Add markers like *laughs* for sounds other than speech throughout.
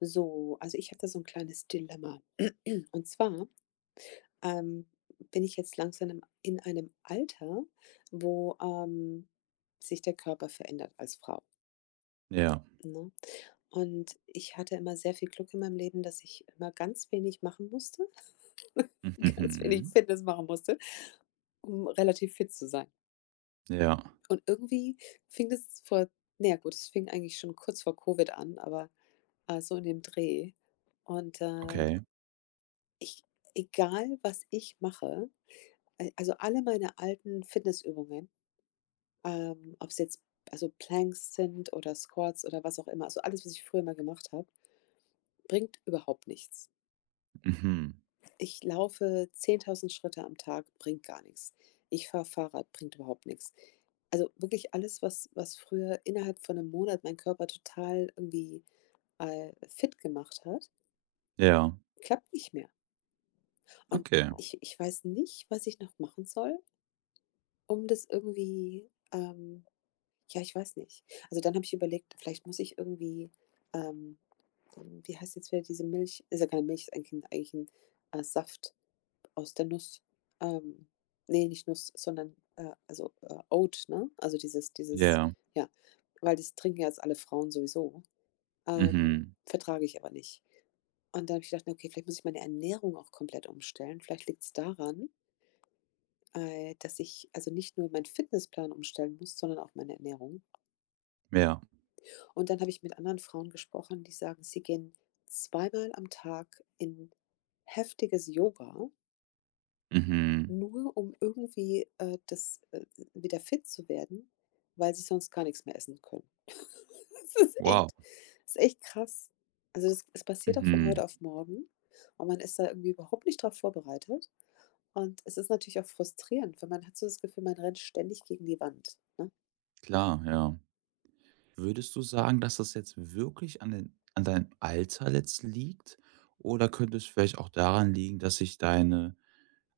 So, also ich habe da so ein kleines Dilemma. Und zwar, ähm, bin ich jetzt langsam im in einem Alter, wo, sich der Körper verändert als Frau, Ja. ne? Und ich hatte immer sehr viel Glück in meinem Leben, dass ich immer ganz wenig machen musste, *laughs* ganz wenig Mhm. Fitness machen musste, um relativ fit zu sein. Ja, Und irgendwie fing das vor naja, gut, es fing eigentlich schon kurz vor Covid an, aber, so in dem Dreh. Und, okay. Ich egal, was ich mache, al also alle meine alten Fitnessübungen, ob es jetzt also Planks sind oder Squats oder was auch immer, also alles, was ich früher mal gemacht habe, bringt überhaupt nichts. Mhm. Ich laufe 10.000 Schritte am Tag, bringt gar nichts. Ich fahre Fahrrad, bringt überhaupt nichts. Also wirklich alles, was früher innerhalb von einem Monat mein Körper total irgendwie, fit gemacht hat, Ja, klappt nicht mehr. Und okay. ich weiß nicht, was ich noch machen soll. Um das irgendwie, ja, ich weiß nicht. Also, dann habe ich überlegt, vielleicht muss ich irgendwie, ähm wie heißt jetzt wieder diese Milch? Ist ja keine Milch, ist eigentlich ein eigentlich 'n, Saft aus der Nuss. Ähm, ne, nicht Nuss, sondern, also, Oat, ne? Also, dieses Ja. ja, weil das trinken ja jetzt alle Frauen sowieso. Mhm. Vertrage ich aber nicht. Und dann habe ich gedacht: „Na, okay, vielleicht muss ich meine Ernährung auch komplett umstellen. Vielleicht liegt es daran.“ dass ich also nicht nur meinen Fitnessplan umstellen muss, sondern auch meine Ernährung. Ja. Und dann habe ich mit anderen Frauen gesprochen, die sagen, sie gehen zweimal am Tag in heftiges Yoga, Mhm. nur um irgendwie, das wieder fit zu werden, weil sie sonst gar nichts mehr essen können. *laughs* Das ist Wow. echt das ist echt krass. Also, das es passiert auch von Mhm. heute auf morgen und man ist da irgendwie überhaupt nicht drauf vorbereitet. Und es ist natürlich auch frustrierend, weil man hat so das Gefühl, man rennt ständig gegen die Wand, ne? Klar, ja. Würdest du sagen, dass das jetzt wirklich an deinem Alter jetzt liegt? Oder könnte es vielleicht auch daran liegen, dass sich deine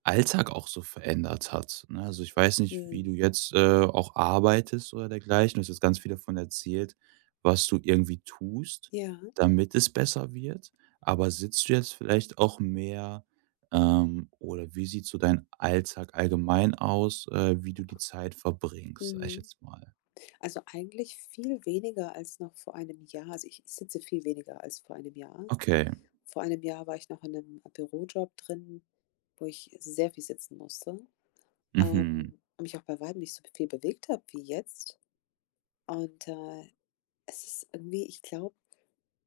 Alltag auch so verändert hat, ne? Also, ich weiß nicht, wie du Mhm. jetzt, auch arbeitest oder dergleichen. Du hast jetzt ganz viel davon erzählt, was du irgendwie tust, Ja, damit es besser wird. Aber sitzt du jetzt vielleicht auch mehr, oder wie sieht so dein Alltag allgemein aus, wie du die Zeit verbringst, sag ich mhm. jetzt mal? Also, eigentlich viel weniger als noch vor einem Jahr. Also, ich sitze viel weniger als vor einem Jahr. Okay. Vor einem Jahr war ich noch in einem Bürojob drin, wo ich sehr viel sitzen musste, Mhm. Und mich auch bei Weitem nicht so viel bewegt habe wie jetzt. Und, es ist irgendwie, ich glaube,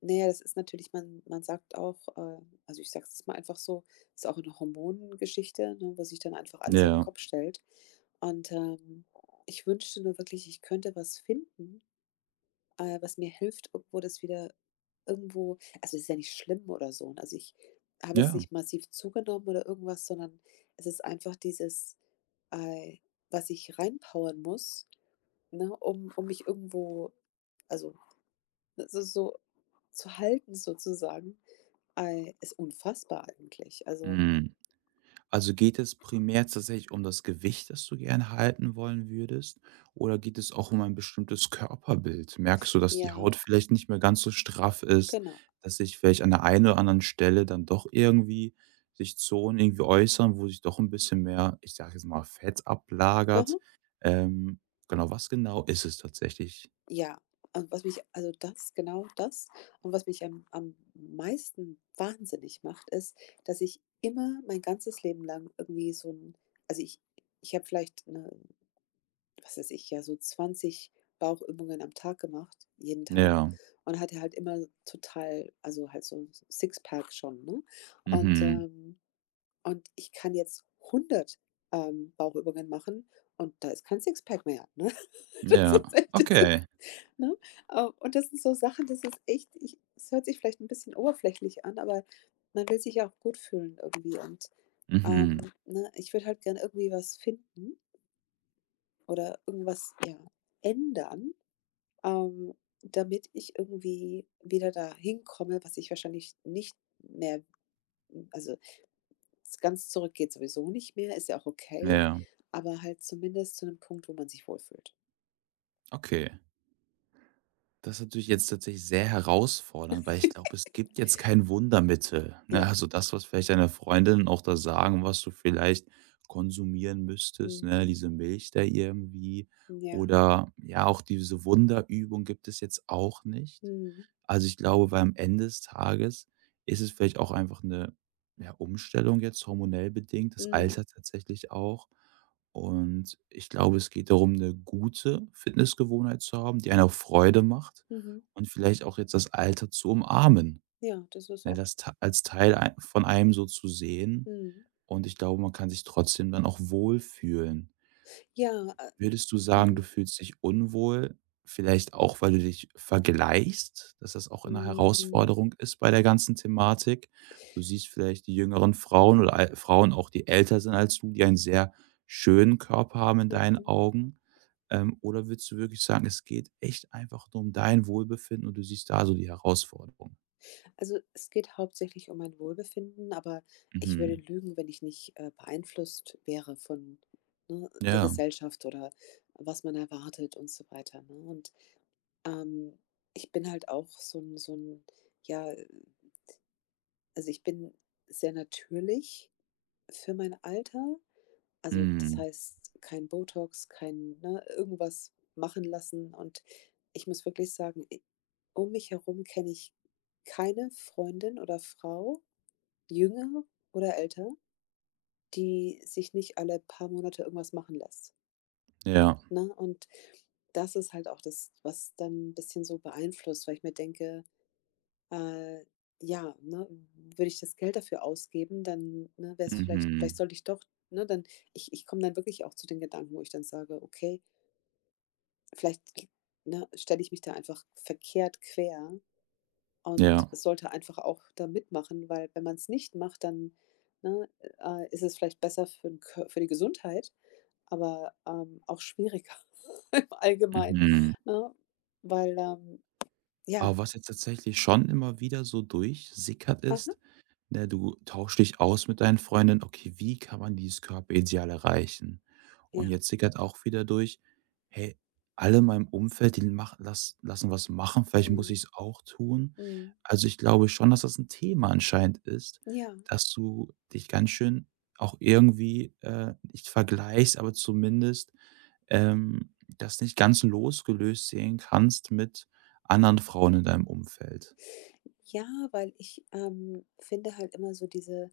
na ja, das ist natürlich, man sagt auch, also, ich sage es mal einfach so, ist auch eine Hormongeschichte, ne, wo sich dann einfach alles auf den Ja. Kopf stellt. Und, ich wünschte nur wirklich, ich könnte was finden, was mir hilft, irgendwo das wieder irgendwo, also, es ist ja nicht schlimm oder so, ne? Also, ich habe jetzt Ja. nicht massiv zugenommen oder irgendwas, sondern es ist einfach dieses, äh, was ich reinpowern muss, ne, um mich irgendwo, also, ne, so zu halten sozusagen, ist unfassbar eigentlich. Also, Mhm. Also geht es primär tatsächlich um das Gewicht, das du gerne halten wollen würdest, oder geht es auch um ein bestimmtes Körperbild? Merkst du, dass die ja, Haut vielleicht nicht mehr ganz so straff ist, genau. dass sich vielleicht an der einen oder anderen Stelle dann doch irgendwie sich Zonen irgendwie äußern, wo sich doch ein bisschen mehr, ich sage jetzt mal, Fett ablagert? Mhm. Ähm, genau, was genau ist es tatsächlich? Ja, und was mich, also, das genau, das. Und was mich am meisten wahnsinnig macht, ist, dass ich immer mein ganzes Leben lang irgendwie so ein, also, ich habe vielleicht, ne, was weiß ich, ja, so 20 Bauchübungen am Tag gemacht, jeden Tag, Ja. und hatte halt immer total, also halt so 'n Sixpack schon, ne? Und, Mhm. ähm und ich kann jetzt 100 Bauchübungen machen und da ist kein Sixpack mehr, ne? *laughs* Das Ja. ist echt, das. Okay. Ne? Und das sind so Sachen, das ist echt, ich es hört sich vielleicht ein bisschen oberflächlich an, aber man will sich ja auch gut fühlen irgendwie und, Mhm. Ne, ich würde halt gerne irgendwie was finden oder irgendwas, ja, ändern, ähm, damit ich irgendwie wieder dahin komme, was ich wahrscheinlich nicht mehr, also, ganz zurück geht sowieso nicht mehr, ist ja auch okay, Ja. aber halt zumindest zu einem Punkt, wo man sich wohlfühlt. Okay. Das ist natürlich jetzt tatsächlich sehr herausfordernd, weil ich *laughs* glaube, es gibt jetzt kein Wundermittel, ne? Ja. Also, das, was vielleicht deine Freundinnen auch da sagen, was du vielleicht konsumieren müsstest, ne, Mhm. diese Milch da irgendwie Ja. oder ja, auch diese Wunderübung gibt es jetzt auch nicht. Mhm. Also, ich glaube, weil am Ende des Tages ist es vielleicht auch einfach eine ja, Umstellung jetzt hormonell bedingt, das Mhm. Alter tatsächlich auch. Und ich glaube, es geht darum, eine gute Fitnessgewohnheit zu haben, die einen auch Freude macht Mhm. und vielleicht auch jetzt das Alter zu umarmen, Ja, das ist ne, auch. das T als Teil ei von einem so zu sehen. Mhm. Und ich glaube, man kann sich trotzdem dann auch wohlfühlen. Ja, äh, Würdest du sagen, du mhm, fühlst dich unwohl, vielleicht auch, weil du dich vergleichst, dass das auch eine mhm, mhm. Herausforderung ist bei der ganzen Thematik? Du siehst vielleicht die jüngeren Frauen oder al Frauen auch, die älter sind als du, die einen sehr schönen Körper haben in deinen Augen. Oder würdest du wirklich sagen, es geht echt einfach nur um dein Wohlbefinden und du siehst da so die Herausforderung? Also, es geht hauptsächlich um mein Wohlbefinden, aber ich würde Mhm. lügen, wenn ich nicht, beeinflusst wäre von, ne, der Ja. Gesellschaft oder was man erwartet und so weiter, ne? Und, ähm, ich bin halt auch so ein, ja, also, ich bin sehr natürlich für mein Alter. Also, das Mhm. heißt, kein Botox, kein, ne, irgendwas machen lassen, und ich muss wirklich sagen, i um mich herum kenne ich keine Freundin oder Frau, jünger oder älter, die sich nicht alle paar Monate irgendwas machen lässt, Ja. ne? Und das ist halt auch das, was dann 'n bisschen so beeinflusst, weil ich mir denke, äh, ja, ne, würde ich das Geld dafür ausgeben, dann, ne, wäre es vielleicht Mhm. sollte ich doch, ne, dann, ich komme dann wirklich auch zu den Gedanken, wo ich dann sage: „Okay, vielleicht, ne, stelle ich mich da einfach verkehrt quer und Ja. sollte einfach auch da mitmachen“, weil wenn man es nicht macht, dann, ne, ist es vielleicht besser für den Kö für die Gesundheit, aber, auch schwieriger *laughs* im Allgemeinen, Mhm. ne? Weil, ja, Aber was jetzt tatsächlich schon immer wieder so durchsickert aha, ist, ne, du tauschst dich aus mit deinen Freundinnen. Okay, wie kann man dieses Körperideal erreichen? Und ja, jetzt sickert auch wieder durch, hey, alle in meinem Umfeld, die lassen was machen, vielleicht muss ich mhm, es auch tun. mhm, Also ich glaube schon, dass das ein Thema anscheinend ist, ja. dass du dich ganz schön auch irgendwie nicht vergleichst, aber zumindest das nicht ganz losgelöst sehen kannst mit anderen Frauen in deinem Umfeld. Ja, weil ich, finde halt immer so diese,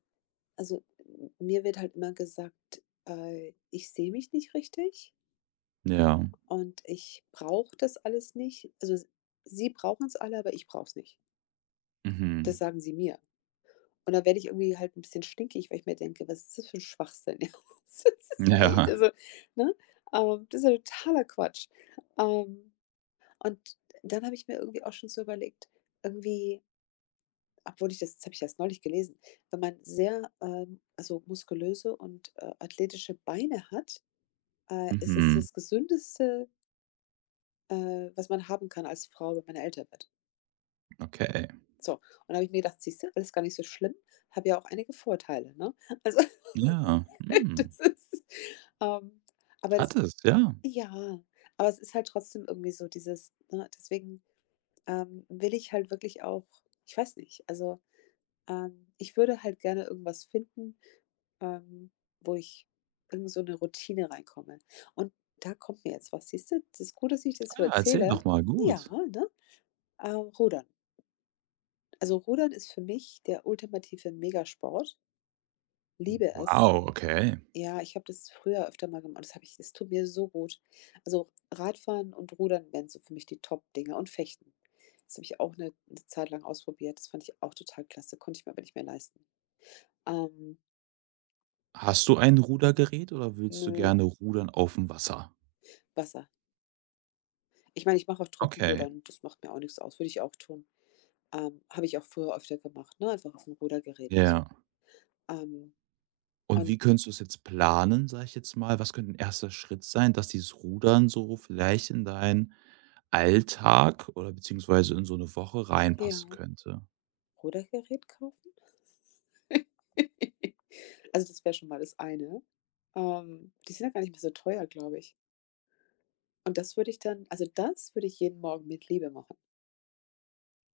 also, m mir wird halt immer gesagt, ich sehe mich nicht richtig Ja. und ich brauche das alles nicht. Also, s sie brauchen es alle, aber ich brauche es nicht. Das Mhm. sagen sie mir. Und dann werde ich irgendwie halt ein bisschen stinkig, weil ich mir denke: „Was ist das für ein Schwachsinn?“ *laughs* Das *laughs* ist echt, Ja. also, ne? Das ist ja totaler Quatsch. Ähm, und dann habe ich mir irgendwie auch schon so überlegt, irgendwie, obwohl ich das habe ich erst neulich gelesen, wenn man sehr, also, muskulöse und, athletische Beine hat, ist es Mhm. das Gesündeste, was man haben kann als Frau, wenn man älter wird. Okay. So, und da habe ich mir gedacht: „Siehst du, alles gar nicht so schlimm, habe ja auch einige Vorteile“, ne? Also, Ja. *laughs* Hm. das ist, ähm aber Hat das, es, ja. ja, aber es ist halt trotzdem irgendwie so dieses, ne, deswegen, will ich halt wirklich auch, ich weiß nicht, also, ich würde halt gerne irgendwas finden, Ähm, wo ich in so 'ne Routine reinkomme. Und da kommt mir jetzt was, siehst du? Das ist gut, dass ich das so Ah, erzähl erzähle. doch mal, Ja, gut. ne? Rudern. Also, Rudern ist für mich der ultimative Megasport, liebe es. Wow, okay. Ja, ich habe das früher öfter mal gemacht. Das habe ich, das tut mir so gut. Also, Radfahren und Rudern wären so für mich die Top-Dinger, und Fechten. Das habe ich auch 'ne 'ne Zeit lang ausprobiert. Das fand ich auch total klasse, konnte ich mir aber nicht mehr leisten. Ähm, Hast du ein Rudergerät oder willst du nö, gerne rudern auf dem Wasser? Wasser. Ich meine, ich mache auch Okay, Trockenrudern, das macht mir auch nichts aus, würde ich auch tun. Habe ich auch früher öfter gemacht, ne, einfach auf Rudergeräten so. ja. Ähm, Und wie und könntest du es jetzt planen, sage ich jetzt mal? Was könnte ein erster Schritt sein, dass dieses Rudern so vielleicht in deinen Alltag oder beziehungsweise in so eine Woche ja, reinpassen könnte? Rudergerät kaufen? *laughs* Also, das wäre schon mal das eine. Die sind ja gar nicht mehr so teuer, glaube ich. Und das würde ich dann, also, das würde ich jeden Morgen mit Liebe machen.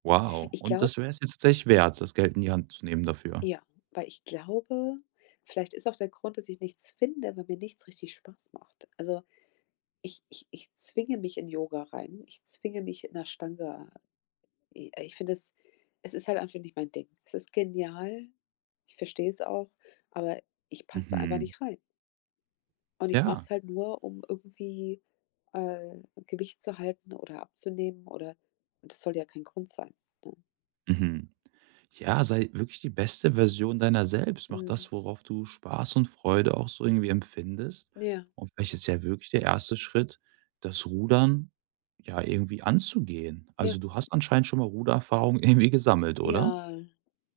Wow. Ich Und glaube, das wäre es jetzt tatsächlich wert, das Geld in die Hand zu nehmen dafür? ja, weil ich glaube, vielleicht ist auch der Grund, dass ich nichts finde, weil mir nichts richtig Spaß macht. Also, ich zwinge mich in Yoga rein, ich zwinge mich in der Stange, I ich finde es, es ist halt einfach nicht mein Ding. Es ist genial, ich verstehe es auch, aber ich passe da einfach Mhm. nicht rein. Und ich mache Ja. es halt nur, um irgendwie, äh, Gewicht zu halten oder abzunehmen oder, und das soll ja kein Grund sein, ne? Mhm. Ja, sei wirklich die beste Version deiner selbst. Mach Mhm. das, worauf du Spaß und Freude auch so irgendwie empfindest. Ja, Und vielleicht ist ja wirklich der erste Schritt, das Rudern ja irgendwie anzugehen. ja, Also du hast anscheinend schon mal Rudererfahrung *laughs* irgendwie gesammelt, oder? ja.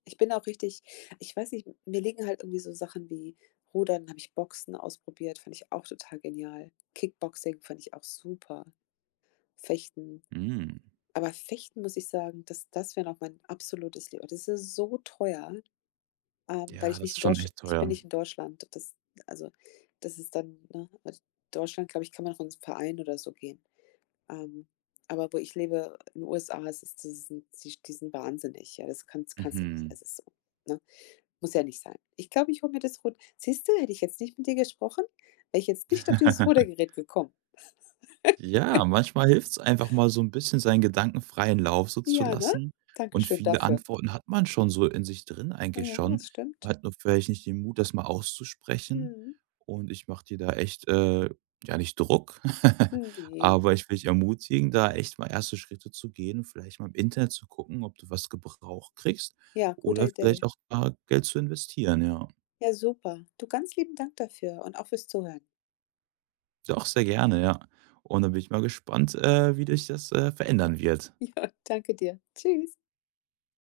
Ich bin auch richtig, ich weiß nicht, mir liegen halt irgendwie so Sachen wie Rudern. Habe ich Boxen ausprobiert, fand ich auch total genial. Kickboxing fand ich auch super. Fechten. Hm. Aber Fechten muss ich sagen, das wäre noch mein absolutes Lieblings, das ist so teuer, weil Ja, ich das nicht ist in schon Deutsch echt ich bin teuer. nicht in Deutschland. Das, also, das ist dann, ne, also, Deutschland, glaube ich, kann man noch in 'n Verein oder so gehen. Ähm, aber wo ich lebe, in USA, es ist, das sind die sind wahnsinnig, ja, das kannst du nicht. Mhm. Es ist so, ne? Muss ja nicht sein. Ich glaube, ich hole mir das Rud siehst du, hätte ich jetzt nicht mit dir gesprochen, wäre ich jetzt nicht auf dieses *laughs* Rudergerät gekommen. Ja, manchmal hilft es einfach mal so ein bisschen seinen Gedanken freien Lauf so zu Ja, ne? lassen und Dankeschön viele dafür. Antworten hat man schon so in sich drin eigentlich Ja, schon. das Man stimmt. hat nur vielleicht nicht den Mut, das mal auszusprechen Mhm. und ich mache dir da echt, ja nicht Druck, *laughs* Ne. aber ich will dich ermutigen, da echt mal erste Schritte zu gehen, vielleicht mal im Internet zu gucken, ob du was gebraucht kriegst Ja, gute oder vielleicht Idee. auch da Geld zu investieren, ja. Ja, super. Du, ganz lieben Dank dafür und auch fürs Zuhören. *laughs* Doch, sehr gerne, ja. Und dann bin ich mal gespannt, wie dich das, verändern wird. Ja, danke dir. Tschüss.